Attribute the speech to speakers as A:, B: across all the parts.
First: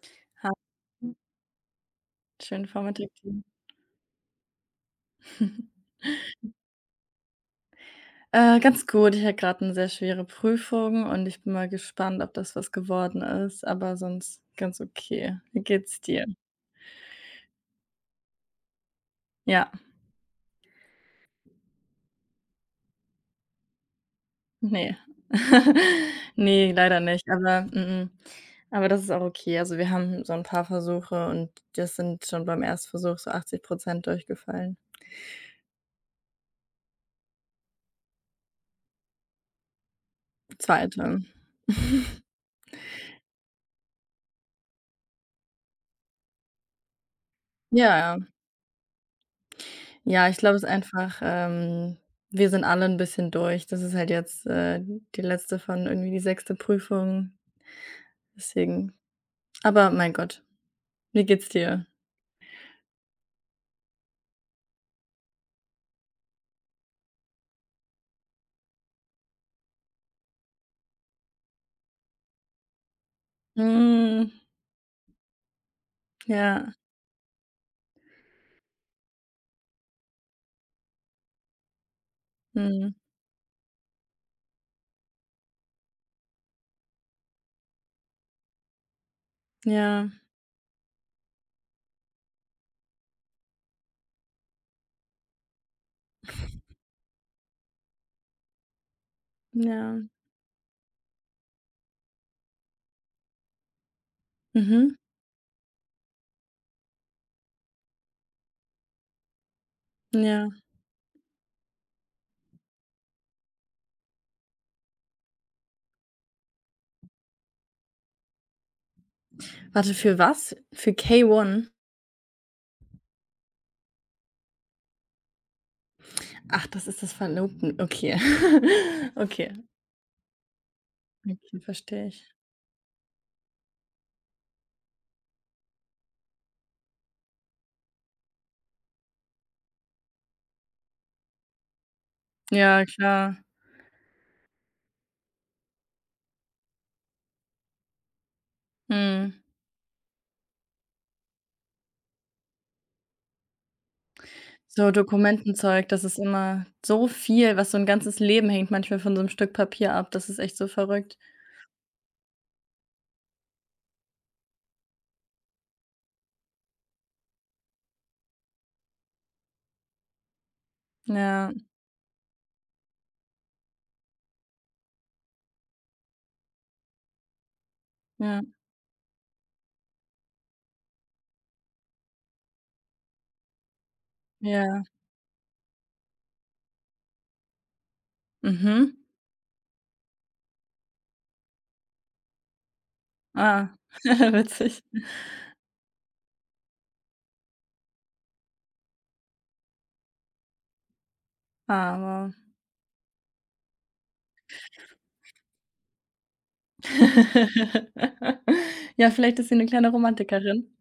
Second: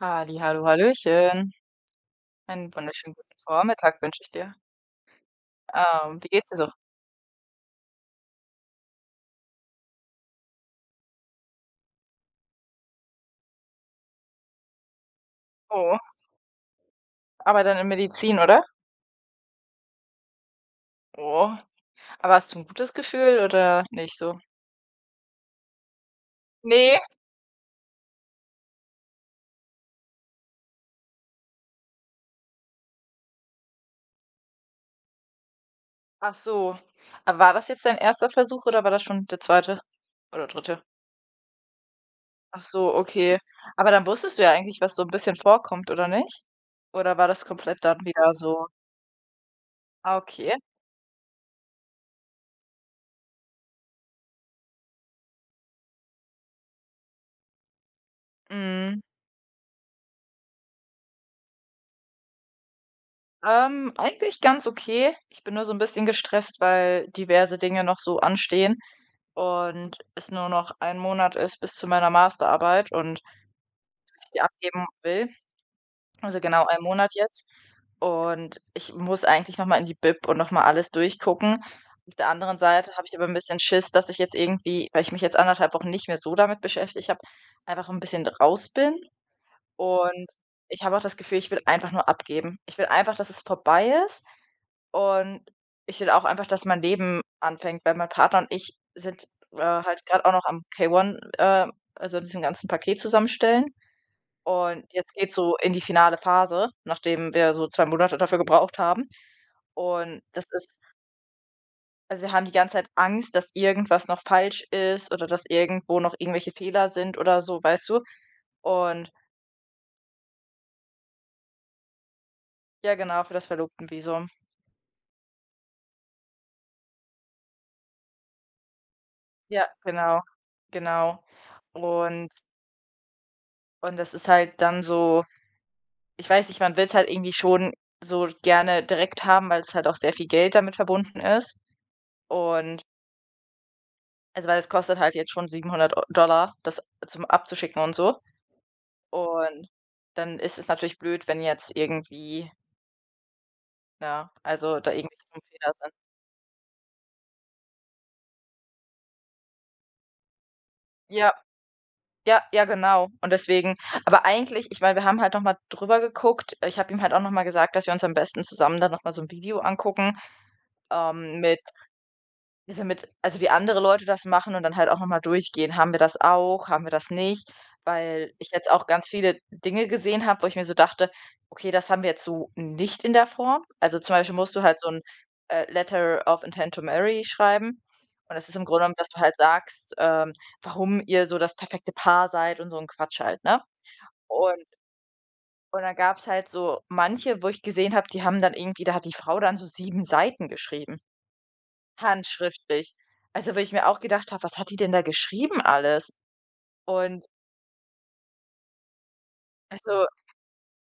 A: Halli,
B: Ha
A: Hallo, hallöchen.
B: Schönen
A: Einen
B: Vormittag
A: wunderschönen guten
B: dir.
A: Vormittag wünsche ich dir. Wie geht's dir so?
B: Ganz gut. Ich hatte gerade 'ne sehr schwere Prüfung und ich bin mal gespannt, ob das was geworden ist, aber sonst ganz okay. Wie
A: Oh,
B: geht's dir?
A: aber dann in Medizin, oder?
B: Ja,
A: Oh, aber hast du 'n gutes Gefühl oder nicht so?
B: ne. Ne,
A: Ne?
B: leider nicht, aber mm, mm. Aber das ist auch okay. Also, wir haben so 'n paar Versuche und das sind schon beim Erstversuch so 80 durchgefallen.
A: Ach so. Aber war das jetzt dein erster Versuch oder war das schon der zweite oder dritte?
B: 2.
A: Ach so, okay. Aber dann wusstest du ja eigentlich, was so 'n bisschen vorkommt, oder nicht? Oder war das komplett
B: Ja,
A: dann
B: ja.
A: wieder so ah,
B: Ja, ich
A: okay.
B: glaube, es ist einfach wir sind alle ein bisschen durch. Das ist halt jetzt, die letzte von irgendwie die sechste Prüfung, deswegen.
A: Mhm.
B: Aber mein Gott, wie geht's dir?
A: Eigentlich ganz okay. Ich bin nur so 'n bisschen gestresst, weil diverse Dinge noch so anstehen und es nur noch ein Monat ist bis zu meiner Masterarbeit und dass
B: Mhm,
A: ich die abgeben will. Also genau
B: ja,
A: ein Monat jetzt. Und ich muss eigentlich noch mal in die Bib und noch mal alles durchgucken. Auf der anderen Seite
B: mhm,
A: habe ich aber ein bisschen Schiss, dass ich jetzt irgendwie, weil ich mich jetzt anderthalb Wochen nicht mehr so damit beschäftigt habe, einfach ein bisschen raus bin.
B: ja,
A: Und ich habe auch das Gefühl, ich will einfach nur abgeben. Ich will einfach, dass es vorbei ist, und ich will auch einfach, dass mein Leben anfängt, weil mein Partner und ich sind,
B: ja,
A: halt gerade auch noch am k eins, äh, also diesem ganzen Paket zusammenstellen. Und
B: mhm,
A: jetzt geht's so in die finale Phase, nachdem wir so 2 Monate dafür gebraucht haben. Und das
B: ja.
A: ist, also wir haben die ganze Zeit Angst, dass irgendwas noch falsch ist oder dass irgendwo noch irgendwelche Fehler sind oder so, weißt du? Und
B: Warte, für was? Für K1?
A: ja, genau, für das Verlobtenvisum.
B: Ach, das ist das Verlobten okay. Okay,
A: Ja, genau, genau.
B: okay, verstehe
A: Und
B: ich.
A: und das ist halt dann so. Ich weiß nicht, man will's halt irgendwie schon so gerne direkt haben, weil's halt auch sehr viel Geld damit verbunden ist. Und
B: Ja, klar.
A: also, weil es kostet halt jetzt schon 700 Eu Dollar, das zum abzuschicken und so.
B: Mhm.
A: Und dann ist es natürlich blöd, wenn jetzt irgendwie, ja, also
B: So
A: da irgendwelche Fehler
B: Dokumentenzeug,
A: sind.
B: das ist immer so viel, was so 'n ganzes Leben hängt manchmal von so 'nem Stück Papier ab. Das ist echt so verrückt.
A: Ja, ja, ja, genau. Und deswegen aber eigentlich ich meine, wir haben halt noch mal drüber geguckt. Ich habe ihm halt auch noch mal gesagt, dass wir uns am besten zusammen dann noch mal so 'n Video angucken,
B: Ja,
A: mit. Ist ja mit, also, wie andere Leute das machen und dann halt auch nochmal durchgehen: „Haben wir das auch? Haben wir das nicht?“ Weil
B: ja,
A: ich jetzt auch ganz viele Dinge gesehen habe, wo ich mir so dachte: „Okay, das haben wir jetzt so nicht in der Form.“ Also, zum Beispiel musst du halt
B: ja.
A: so ein Letter of Intent to Marry schreiben. Und das ist im Grunde genommen,
B: Mhm.
A: dass du halt sagst, warum ihr so das perfekte Paar seid und so ein Quatsch halt, ne?
B: Ah,
A: Und
B: witzig.
A: und dann gab es halt so manche, wo ich gesehen habe, die haben dann irgendwie, da hat die Frau dann so 7 Seiten geschrieben.
B: Ah, wow.
A: Handschriftlich. Also, wo ich mir auch gedacht habe: „Was hat die denn da geschrieben alles?“ Und
B: Ja, vielleicht ist sie 'ne kleine
A: also,
B: Romantikerin.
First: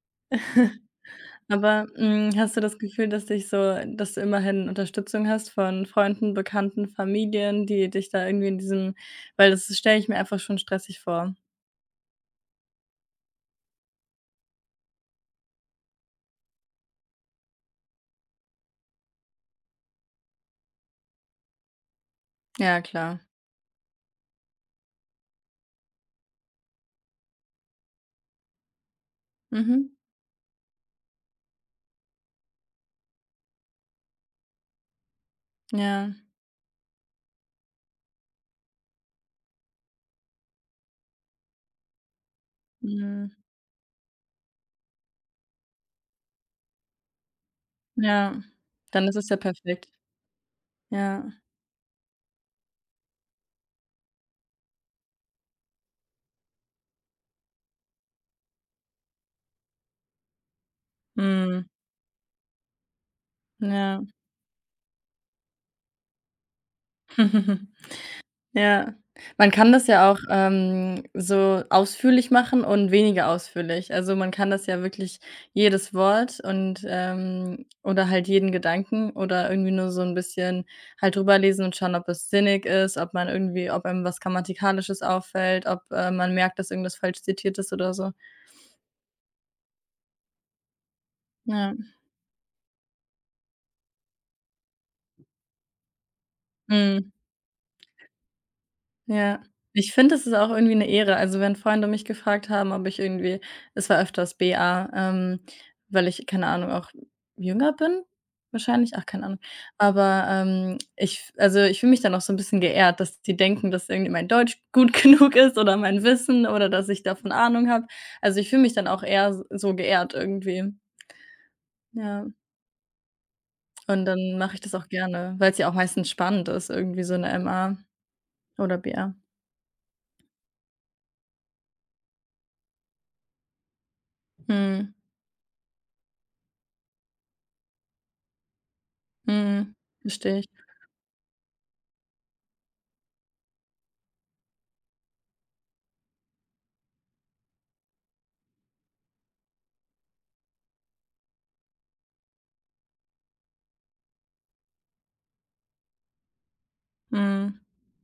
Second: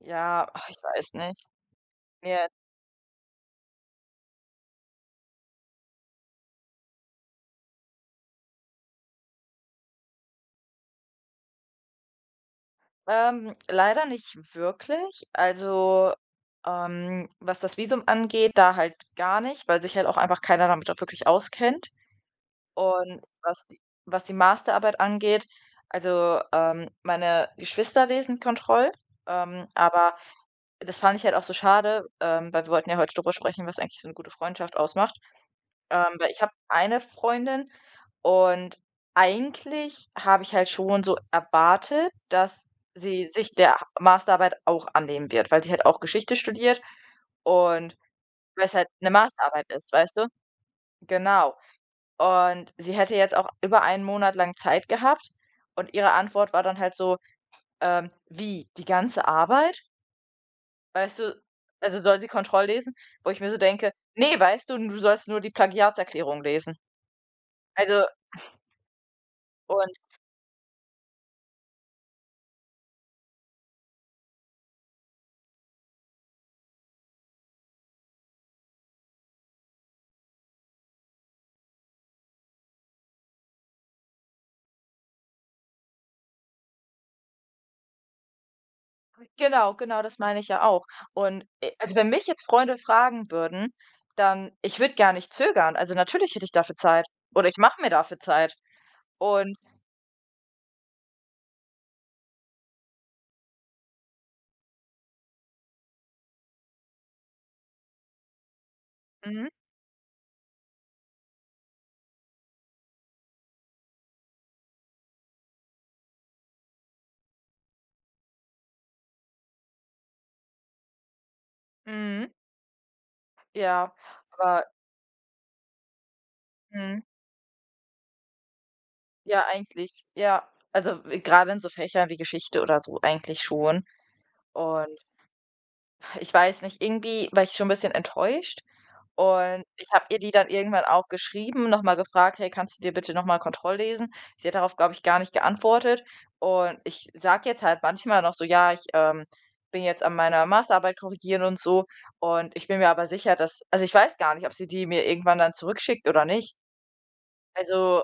A: ja, ach, ich weiß nicht.
B: Aber,
A: Ne,
B: hast du das Gefühl, dass dich so dass du immerhin Unterstützung hast von Freunden, Bekannten, Familien, die dich da irgendwie in diesem weil das stelle ich mir einfach schon stressig vor.
A: leider nicht wirklich. Also, was das Visum angeht, da halt gar nicht, weil sich halt auch einfach keiner damit auch wirklich auskennt.
B: Ja, klar.
A: Und was die Masterarbeit angeht, also, meine Geschwister lesen Kontroll,
B: Mhm.
A: aber das fand ich halt auch so schade, weil wir wollten ja heute drüber sprechen, was eigentlich so 'ne gute Freundschaft ausmacht.
B: Ja.
A: Weil ich habe eine Freundin und eigentlich habe ich halt schon so erwartet, dass sie
B: Mhm.
A: sich der Masterarbeit auch annehmen wird, weil sie halt auch Geschichte studiert und
B: Ja,
A: weil es halt
B: dann
A: 'ne
B: ist es ja
A: Masterarbeit
B: perfekt.
A: ist, weißt du?
B: Ja,
A: Genau. Und sie hätte jetzt auch über einen Monat lang Zeit gehabt und ihre Antwort war dann halt so, „Wie, die ganze Arbeit?“ Weißt du?
B: mhm,
A: Also, soll sie Kontrolllesen, wo ich mir so denke:
B: ja.
A: „Ne, weißt du, du sollst nur die Plagiatserklärung lesen.“ Also
B: Ja. Man kann das
A: und
B: ja auch, so ausführlich machen und weniger ausführlich. Also, man kann das ja wirklich jedes Wort und, oder halt jeden Gedanken oder irgendwie nur so ein bisschen halt drüber lesen und schauen, ob es sinnig ist, ob man irgendwie ob einem was Grammatikalisches auffällt, ob, man merkt, dass irgendwas falsch zitiert ist oder so.
A: Genau, genau, das meine ich ja auch. Und,
B: Ja,
A: also, wenn mich jetzt Freunde fragen würden, dann ich würde gar nicht zögern. Also, natürlich hätte ich dafür Zeit
B: mhm.
A: oder ich mache mir dafür Zeit.
B: Ja.
A: Und
B: Ich finde, es ist auch irgendwie eine Ehre. Also, wenn Freunde mich gefragt haben, ob ich irgendwie es war öfters BA, weil ich, keine Ahnung, auch jünger bin wahrscheinlich? Ach, keine Ahnung.
A: mhm,
B: Aber, ich also, ich fühle mich dann auch so ein bisschen geehrt, dass die denken, dass irgendwie mein Deutsch gut genug ist oder mein Wissen oder dass ich davon Ahnung habe. Also, ich fühle mich dann auch eher s so geehrt irgendwie. Ja.
A: mhm, ja,
B: Und dann mache ich
A: aber
B: das auch gerne, weil es ja auch meistens spannend ist,
A: mhm,
B: irgendwie so 'ne MA oder BA.
A: ja, eigentlich, ja. Also, w grade in so Fächern wie Geschichte oder so eigentlich schon.
B: Mhm.
A: Und ich weiß nicht, irgendwie war ich schon ein bisschen enttäuscht. Und
B: Mhm.
A: ich habe ihr die
B: Verstehe ich.
A: dann irgendwann auch geschrieben, nochmal gefragt: „Hey, kannst du dir bitte nochmal mal Kontrolllesen?“ Sie hat darauf, glaube ich, gar nicht geantwortet. Und ich sage jetzt halt manchmal noch so: „Ja, ich, bin jetzt an meiner Masterarbeit korrigieren und so.“ Und ich bin mir aber sicher, dass, also, ich weiß gar nicht, ob sie die mir irgendwann dann zurückschickt oder nicht.
B: Mhm.
A: Also,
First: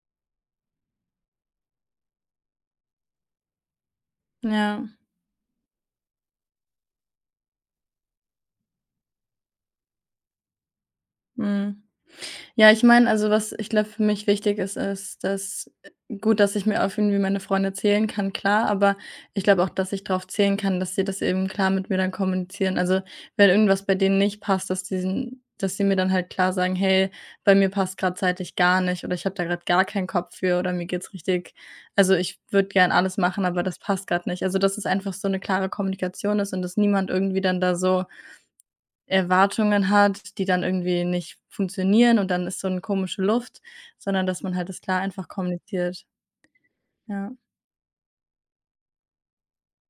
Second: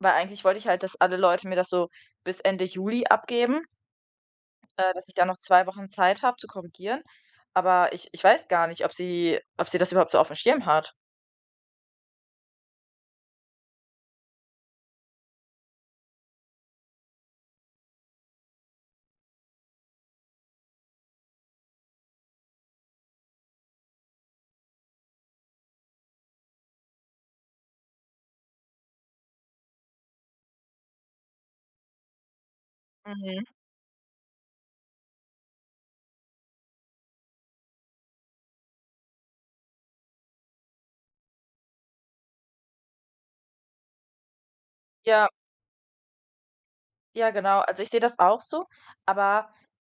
A: weil eigentlich wollte ich halt, dass alle Leute mir das so bis Ende Juli abgeben,
B: Ja,
A: dass ich da noch 2 Wochen Zeit habe zu korrigieren. Aber ich weiß gar nicht, ob sie das überhaupt so auf dem Schirm hat.
B: mhm. Ja, ich meine, also, was ich glaube, für mich wichtig ist, ist, dass gut, dass ich mir auf irgendwie meine Freunde zählen kann, klar, aber ich glaube auch, dass ich darauf zählen kann, dass sie das eben klar mit mir dann kommunizieren. Also, wenn irgendwas bei denen nicht passt, dass diesen dass sie mir dann halt klar sagen: „Hey, bei mir passt grad zeitlich gar nicht" oder „Ich habe da gerade gar keinen Kopf für" oder „Mir geht's richtig also, ich würde gern alles
A: Mhm.
B: machen, aber das passt gerade nicht." Also, dass es einfach so eine klare Kommunikation ist und dass niemand irgendwie dann da so Erwartungen hat, die dann irgendwie nicht funktionieren und dann ist so 'ne komische Luft, sondern dass man halt das klar einfach
A: Ja.
B: kommuniziert. Ja.
A: Ja, genau. Also, ich sehe das auch so, aber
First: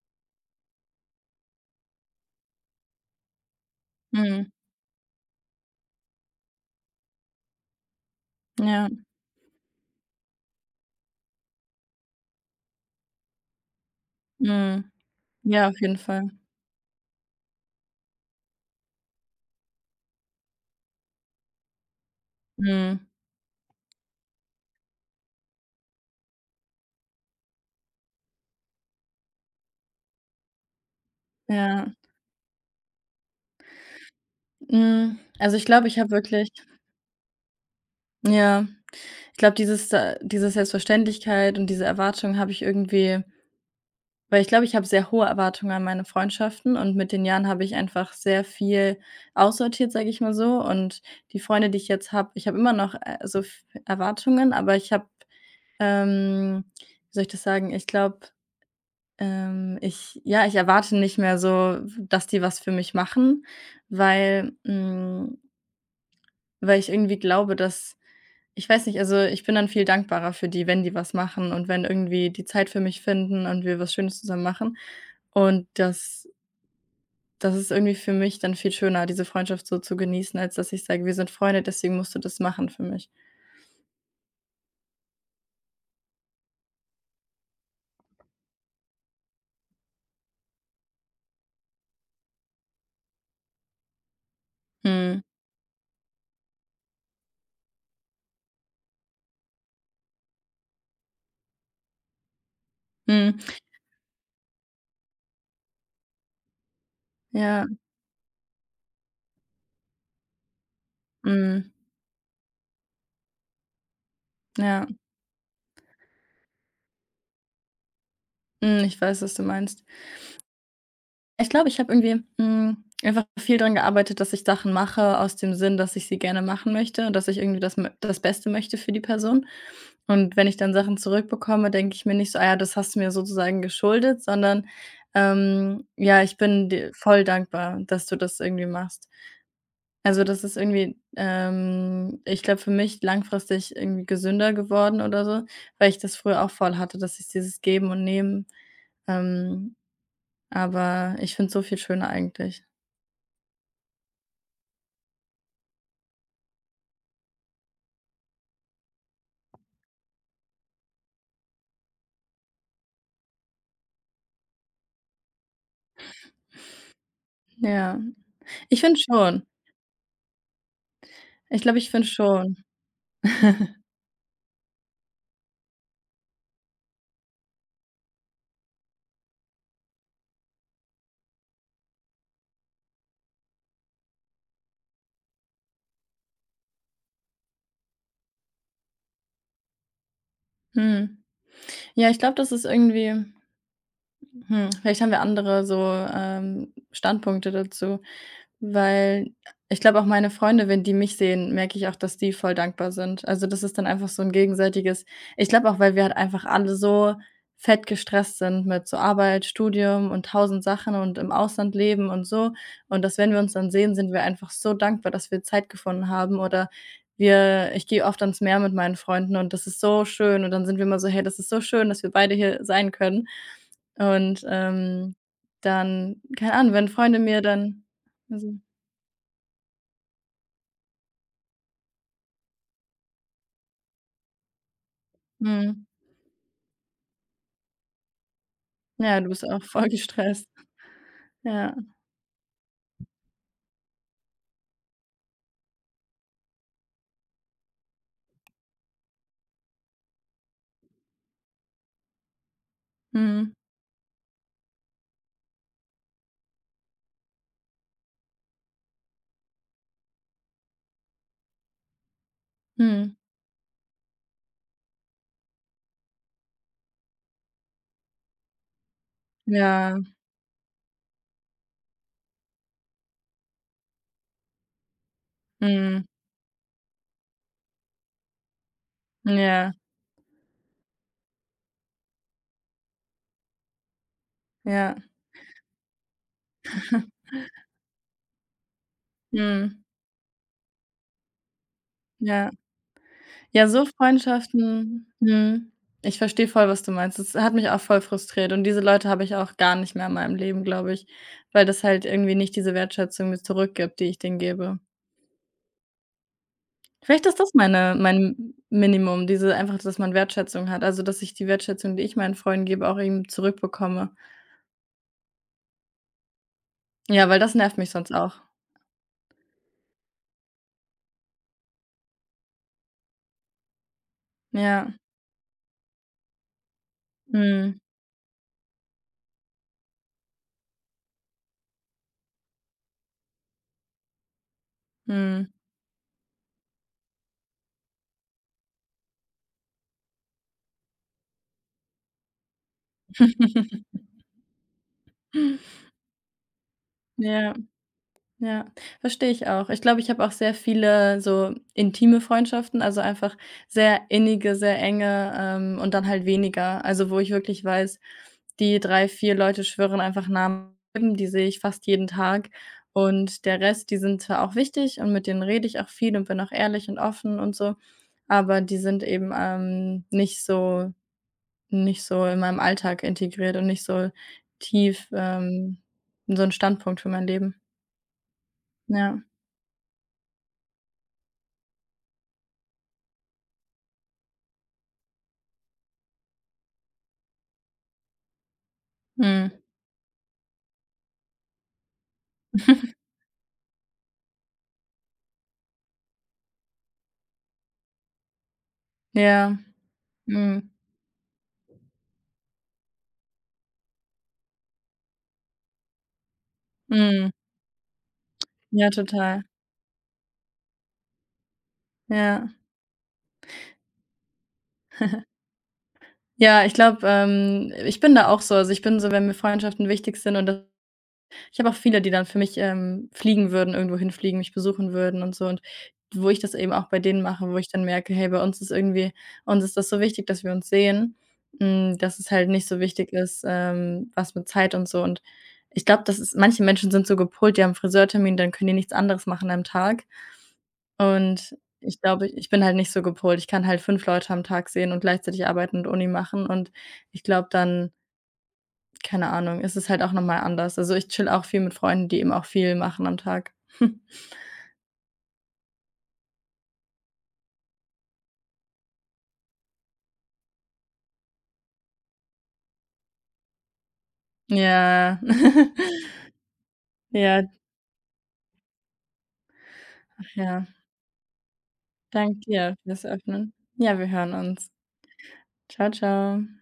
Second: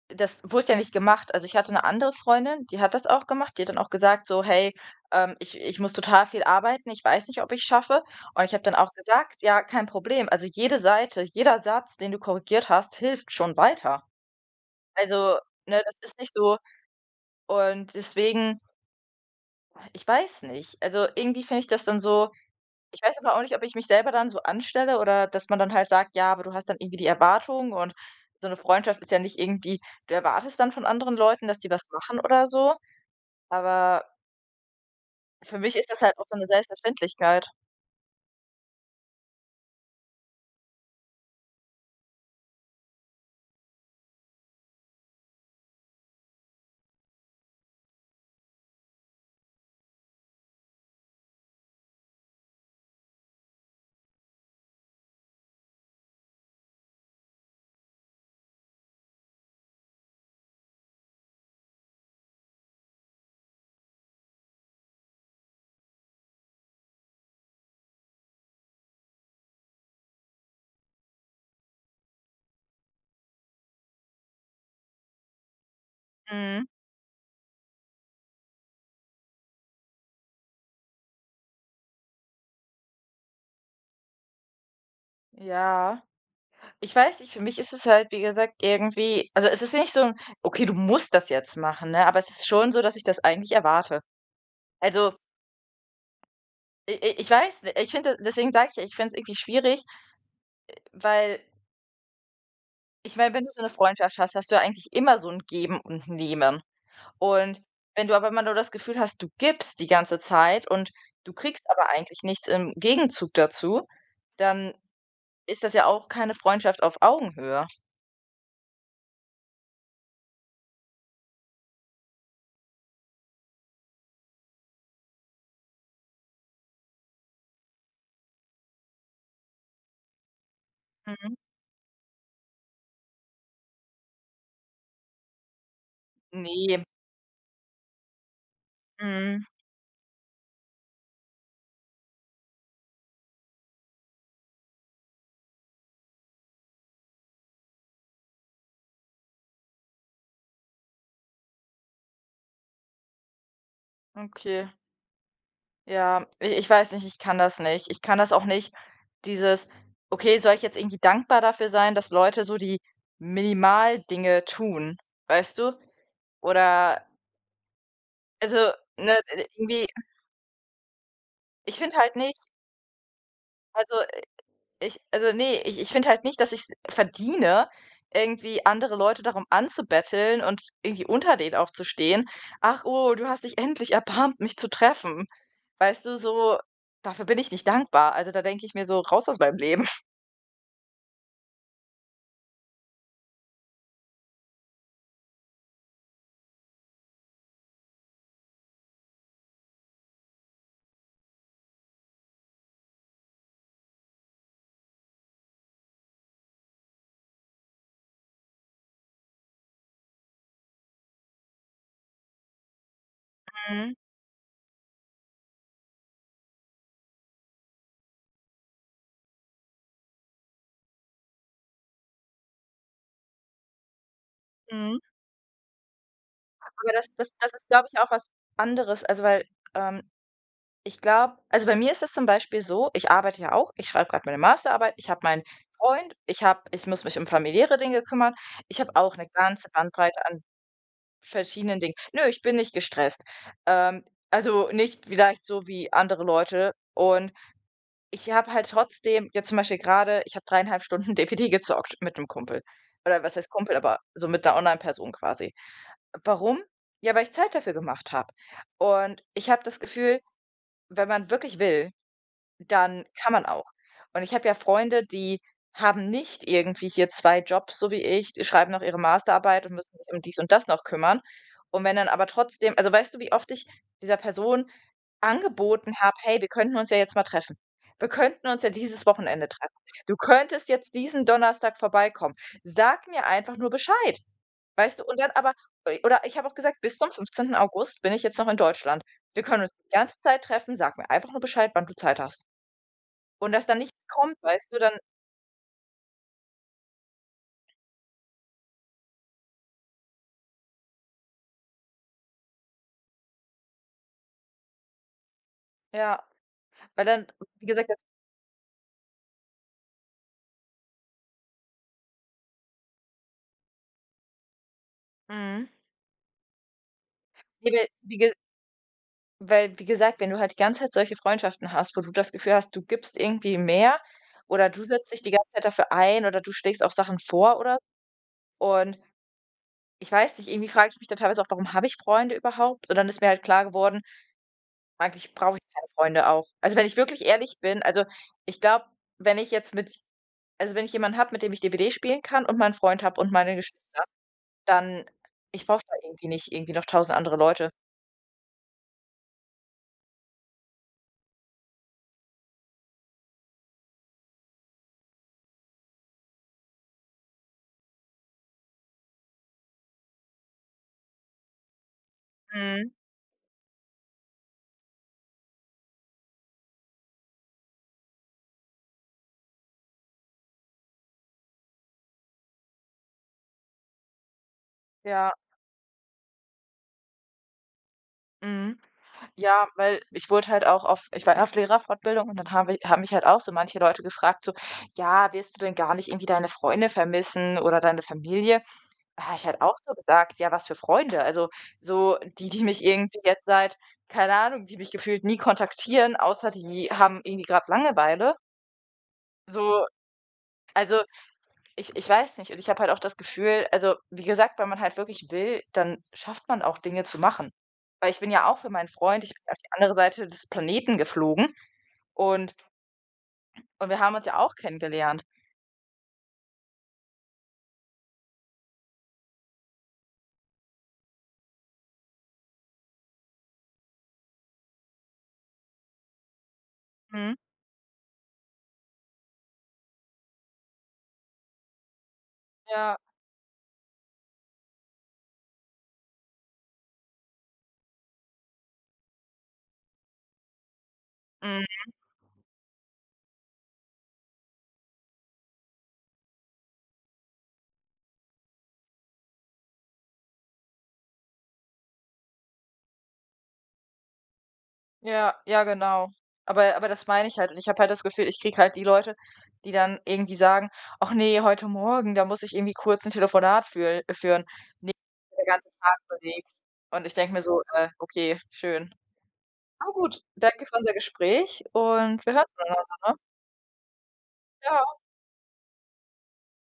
A: das wurde ja nicht gemacht. Also, ich hatte eine andere Freundin, die hat das auch gemacht. Die hat dann auch gesagt so:
B: Mhm.
A: „Hey, ich muss total viel arbeiten. Ich weiß nicht, ob ich schaffe.“ Und ich habe dann
B: Ja.
A: auch gesagt: „Ja, kein Problem. Also, jede Seite, jeder Satz, den du korrigiert hast, hilft schon weiter.“
B: Mhm.
A: Also,
B: Ja, auf
A: ne, das
B: jeden
A: ist
B: Fall.
A: nicht so, und deswegen ich weiß nicht. Also, irgendwie finde ich das dann so, ich
B: Mhm.
A: weiß aber auch nicht, ob ich mich selber dann so anstelle oder dass man dann halt sagt: „Ja, aber du hast dann irgendwie die Erwartung“, und so eine Freundschaft ist ja nicht irgendwie, du erwartest dann von anderen Leuten, dass die was
B: Ja.
A: machen oder so, aber
B: Hm, also,
A: für
B: ich
A: mich
B: glaube,
A: ist
B: ich
A: das
B: habe
A: halt auch so eine
B: wirklich
A: Selbstverständlichkeit.
B: ja, ich glaube, dieses, diese Selbstverständlichkeit und diese Erwartung habe ich irgendwie Weil ich glaube, ich habe sehr hohe Erwartungen an meine Freundschaften und mit den Jahren habe ich einfach sehr viel aussortiert, sage ich mal so. Und die Freunde, die ich jetzt habe ich habe immer noch, so v Erwartungen, aber ich habe, wie soll ich das sagen? Ich glaube, ich erwarte nicht mehr so, dass die was für mich machen, weil hm, weil ich irgendwie glaube, dass ich weiß nicht, also, ich bin dann viel dankbarer für die, wenn die was machen und wenn irgendwie die Zeit für mich finden und wir was Schönes zusammen machen. Und das
A: Mhm.
B: Das ist irgendwie für mich dann viel schöner, diese Freundschaft so zu genießen, als dass ich sage: „Wir sind Freunde, deswegen musst du das machen für mich."
A: Ja. Ich weiß nicht, für mich ist es halt, wie gesagt, irgendwie, also, es ist nicht so 'n: „Okay, du musst das jetzt machen“, ne, aber es ist schon so, dass ich das eigentlich erwarte. Also,
B: Mhm.
A: i ich weiß, ni- ich finde, deswegen sage ich ja, ich finde es irgendwie schwierig, weil ich meine,
B: Mhm.
A: wenn du so eine Freundschaft hast, hast du ja eigentlich immer so 'n Geben und Nehmen. Und
B: Ja.
A: wenn du aber immer nur das Gefühl hast, du gibst die ganze Zeit und du kriegst
B: Mhm.
A: aber eigentlich nichts im Gegenzug dazu, dann
B: Ja.
A: ist das ja auch keine Freundschaft auf Augenhöhe.
B: Mhm, ich weiß, was du meinst. Ich glaube, ich habe irgendwie, einfach viel dran gearbeitet, dass ich Sachen mache aus dem Sinn, dass ich sie gerne machen möchte und dass ich irgendwie das Beste möchte für die Person. Und wenn ich dann Sachen
A: Mhm.
B: zurückbekomme, denke ich mir nicht so: „Ah ja, das hast du mir sozusagen geschuldet", sondern, ja, ich bin
A: Ne.
B: dir voll dankbar, dass du das irgendwie machst.
A: Mhm.
B: Also, das ist irgendwie, ich glaube, für mich langfristig irgendwie gesünder geworden oder so, weil ich das früher auch voll hatte, dass ich dieses Geben und Nehmen, ähm, aber ich finde es so viel schöner eigentlich.
A: Okay. Ja, i ich weiß nicht, ich kann das nicht. Ich kann das auch nicht, dieses: „Okay, soll ich jetzt irgendwie dankbar dafür sein, dass Leute so die Minimaldinge tun?“ Weißt du? Oder
B: Ja,
A: also,
B: ich finde
A: ne,
B: schon.
A: irgendwie
B: Ich glaube,
A: ich
B: ich
A: finde
B: finde
A: halt nicht,
B: schon.
A: also, ich, also, nee, ich finde halt nicht, dass ich es verdiene, irgendwie andere Leute darum anzubetteln und irgendwie unter denen aufzustehen. „Ach, oh, du hast dich endlich erbarmt, mich zu treffen.“ Weißt du, so dafür bin ich nicht dankbar. Also, da denke ich mir so: „Raus aus meinem Leben.“
B: Mhm. Ja, ich glaube, das ist irgendwie vielleicht haben wir andere so, Standpunkte dazu, weil ich glaube auch meine Freunde, wenn die mich sehen, merke ich auch, dass die voll dankbar sind. Also, das ist dann einfach so ein gegenseitiges ich glaube auch, weil wir halt einfach alle so fett gestresst sind mit so Arbeit, Studium und 1.000 Sachen und im Ausland leben und so. Und dass, wenn wir uns dann
A: Mhm,
B: sehen, sind wir einfach so dankbar, dass wir Zeit gefunden haben oder wir ich gehe oft ans Meer mit meinen Freunden und das ist so schön und dann sind wir immer so: „Hey, das ist so schön, dass wir beide hier sein können." Und,
A: mhm.
B: dann keine Ahnung, wenn
A: Aber das
B: Freunde
A: das
B: mir
A: das ist,
B: dann
A: glaube ich, auch was
B: also
A: anderes, also, weil, ähm, ich glaube, also, bei mir ist es zum Beispiel so, ich arbeite ja auch, ich schreibe gerade meine Masterarbeit, ich habe meinen
B: mhm.
A: Freund, ich habe, ich muss mich um familiäre Dinge kümmern. Ich habe auch
B: Ja,
A: eine
B: du bist auch
A: ganze
B: voll
A: Bandbreite an
B: gestresst. Ja.
A: verschiedenen Dingen. Nö, ich bin nicht gestresst. Ähm, also, nicht vielleicht so wie andere Leute, und ich habe halt trotzdem jetzt zum Beispiel gerade, ich habe dreieinhalb Stunden DPD gezockt mit 'nem Kumpel. Oder was heißt
B: Mhm.
A: Kumpel, aber so mit einer Online-Person quasi. Warum? Ja, weil ich Zeit dafür gemacht habe, und ich habe das Gefühl, wenn man wirklich will, dann
B: Mhm.
A: kann man auch. Und ich habe ja Freunde, die haben nicht irgendwie hier 2 Jobs, so wie ich, die schreiben noch ihre Masterarbeit und müssen
B: Ja.
A: sich um dies und das noch kümmern. Und wenn dann aber trotzdem, also, weißt du, wie oft ich dieser Person angeboten
B: Mhm.
A: habe: „Hey, wir könnten uns ja jetzt mal treffen. Wir könnten uns ja dieses Wochenende
B: Ja.
A: treffen. Du könntest jetzt diesen Donnerstag vorbeikommen. Sag mir einfach nur Bescheid.“ Weißt
B: Ja.
A: du? Und dann aber oder ich habe auch gesagt: „Bis zum fünfzehnten August bin ich jetzt noch in Deutschland. Wir können uns
B: Mhm.
A: die ganze Zeit treffen. Sag mir einfach nur Bescheid, wann du Zeit hast.“
B: Ja.
A: Und dass
B: Ja,
A: dann
B: so
A: nichts kommt, weißt du, dann
B: Freundschaften mhm. Ich verstehe voll, was du meinst. Das hat mich auch voll frustriert und diese Leute habe ich auch gar nicht mehr in meinem Leben, glaube ich, weil das halt irgendwie nicht diese Wertschätzung mir zurückgibt, die ich denen gebe.
A: ja, weil
B: Vielleicht
A: dann,
B: ist das
A: wie gesagt,
B: meine
A: das
B: mein Minimum, diese einfach, dass man Wertschätzung hat. Also, dass ich die Wertschätzung, die ich meinen Freunden gebe, auch eben zurückbekomme.
A: Mhm.
B: Ja, weil das
A: Ne,
B: nervt
A: weil
B: mich sonst
A: wie ge,
B: auch.
A: weil, wie gesagt, wenn du halt die ganze Zeit solche Freundschaften hast, wo du das Gefühl hast, du gibst irgendwie mehr oder du
B: Ja.
A: setzt dich die ganze Zeit dafür ein oder du schlägst auch Sachen vor oder
B: Mhm.
A: und ich weiß nicht, irgendwie frage ich mich dann teilweise auch: „Warum habe ich Freunde überhaupt?“ Und dann ist mir halt klar geworden, eigentlich
B: Mhm.
A: brauche ich keine Freunde auch. Also, wenn ich wirklich ehrlich bin, also, ich glaube, wenn ich jetzt mit, also, wenn ich jemanden habe, mit dem ich DBD spielen kann und meinen Freund habe und meine Geschwister, dann ich brauche da irgendwie nicht irgendwie noch tausend andere
B: Ja.
A: Leute.
B: Ja, verstehe ich auch. Ich glaube, ich habe auch sehr viele so intime Freundschaften, also einfach sehr innige, sehr enge, und dann halt weniger. Also, wo ich wirklich weiß, die 3 4 Leute schwören einfach Namen, die sehe ich fast jeden Tag
A: Mhm.
B: und der Rest, die sind zwar auch wichtig und mit denen rede ich auch viel und bin auch ehrlich und offen und so, aber die sind eben, nicht so in meinem Alltag integriert und nicht so tief,
A: Ja.
B: so ein Standpunkt für mein Leben.
A: Mhm.
B: Ja,
A: Ja, weil ich wurde halt auch auf ich war ja auf Lehrerfortbildung und dann haben wir, haben mich halt auch so manche Leute gefragt, so: „Ja, wirst du denn gar nicht irgendwie deine Freunde vermissen oder deine Familie?“ Da habe ich
B: mhm.
A: halt auch so gesagt: „Ja, was für Freunde?“ Also, so die, die mich irgendwie jetzt seit keine Ahnung, die mich gefühlt nie kontaktieren, außer die haben irgendwie grad Langeweile.
B: Ja,
A: So,
B: mhm,
A: also ich weiß nicht, und ich habe halt auch das Gefühl, also, wie gesagt, wenn man halt wirklich will, dann schafft man auch Dinge zu
B: mhm.
A: machen. Weil ich bin ja auch für meinen
B: Ja,
A: Freund, ich bin
B: total.
A: auf die andere Seite des Planeten geflogen
B: Ja.
A: und und wir haben uns ja auch kennengelernt.
B: Ja, ich glaube, ich bin da auch so. Also, ich bin so, wenn mir Freundschaften wichtig sind und das ich habe auch viele, die dann für mich, fliegen würden, irgendwo hinfliegen, mich besuchen würden und so und wo ich das eben auch bei denen
A: Mhm.
B: mache, wo ich dann merke: „Hey, bei uns ist irgendwie uns ist das so wichtig, dass wir uns sehen, dass es halt nicht so
A: Ja,
B: wichtig ist, was mit Zeit und so." Und ich glaube, das ist manche Menschen sind so gepolt, die haben einen Friseurtermin, dann können die nichts anderes machen am Tag. Und
A: mhm,
B: ich glaube, ich bin halt nicht so gepolt. Ich kann halt 5 Leute am Tag sehen und gleichzeitig Arbeiten und Uni machen und ich glaube dann keine Ahnung, ist es halt auch noch mal anders. Also, ich chill auch viel mit Freunden, die eben auch viel machen am Tag.
A: ja, ja, genau. Aber das meine ich halt und ich habe halt das Gefühl, ich kriege halt die Leute, die dann irgendwie sagen: „Ach nee, heute Morgen, da muss ich irgendwie kurz ein Telefonat fühl führen.“ Ne,
B: Ja.
A: der ganze Tag belegt. Und ich denke mir
B: Ja,
A: so: okay, schön.“ Oh gut, danke
B: ja.
A: für unser Gespräch und wir
B: Danke
A: hören
B: dir
A: voneinander,
B: fürs
A: ne?
B: Öffnen. Ja, wir hören uns.
A: Ja.
B: Ciao, ciao.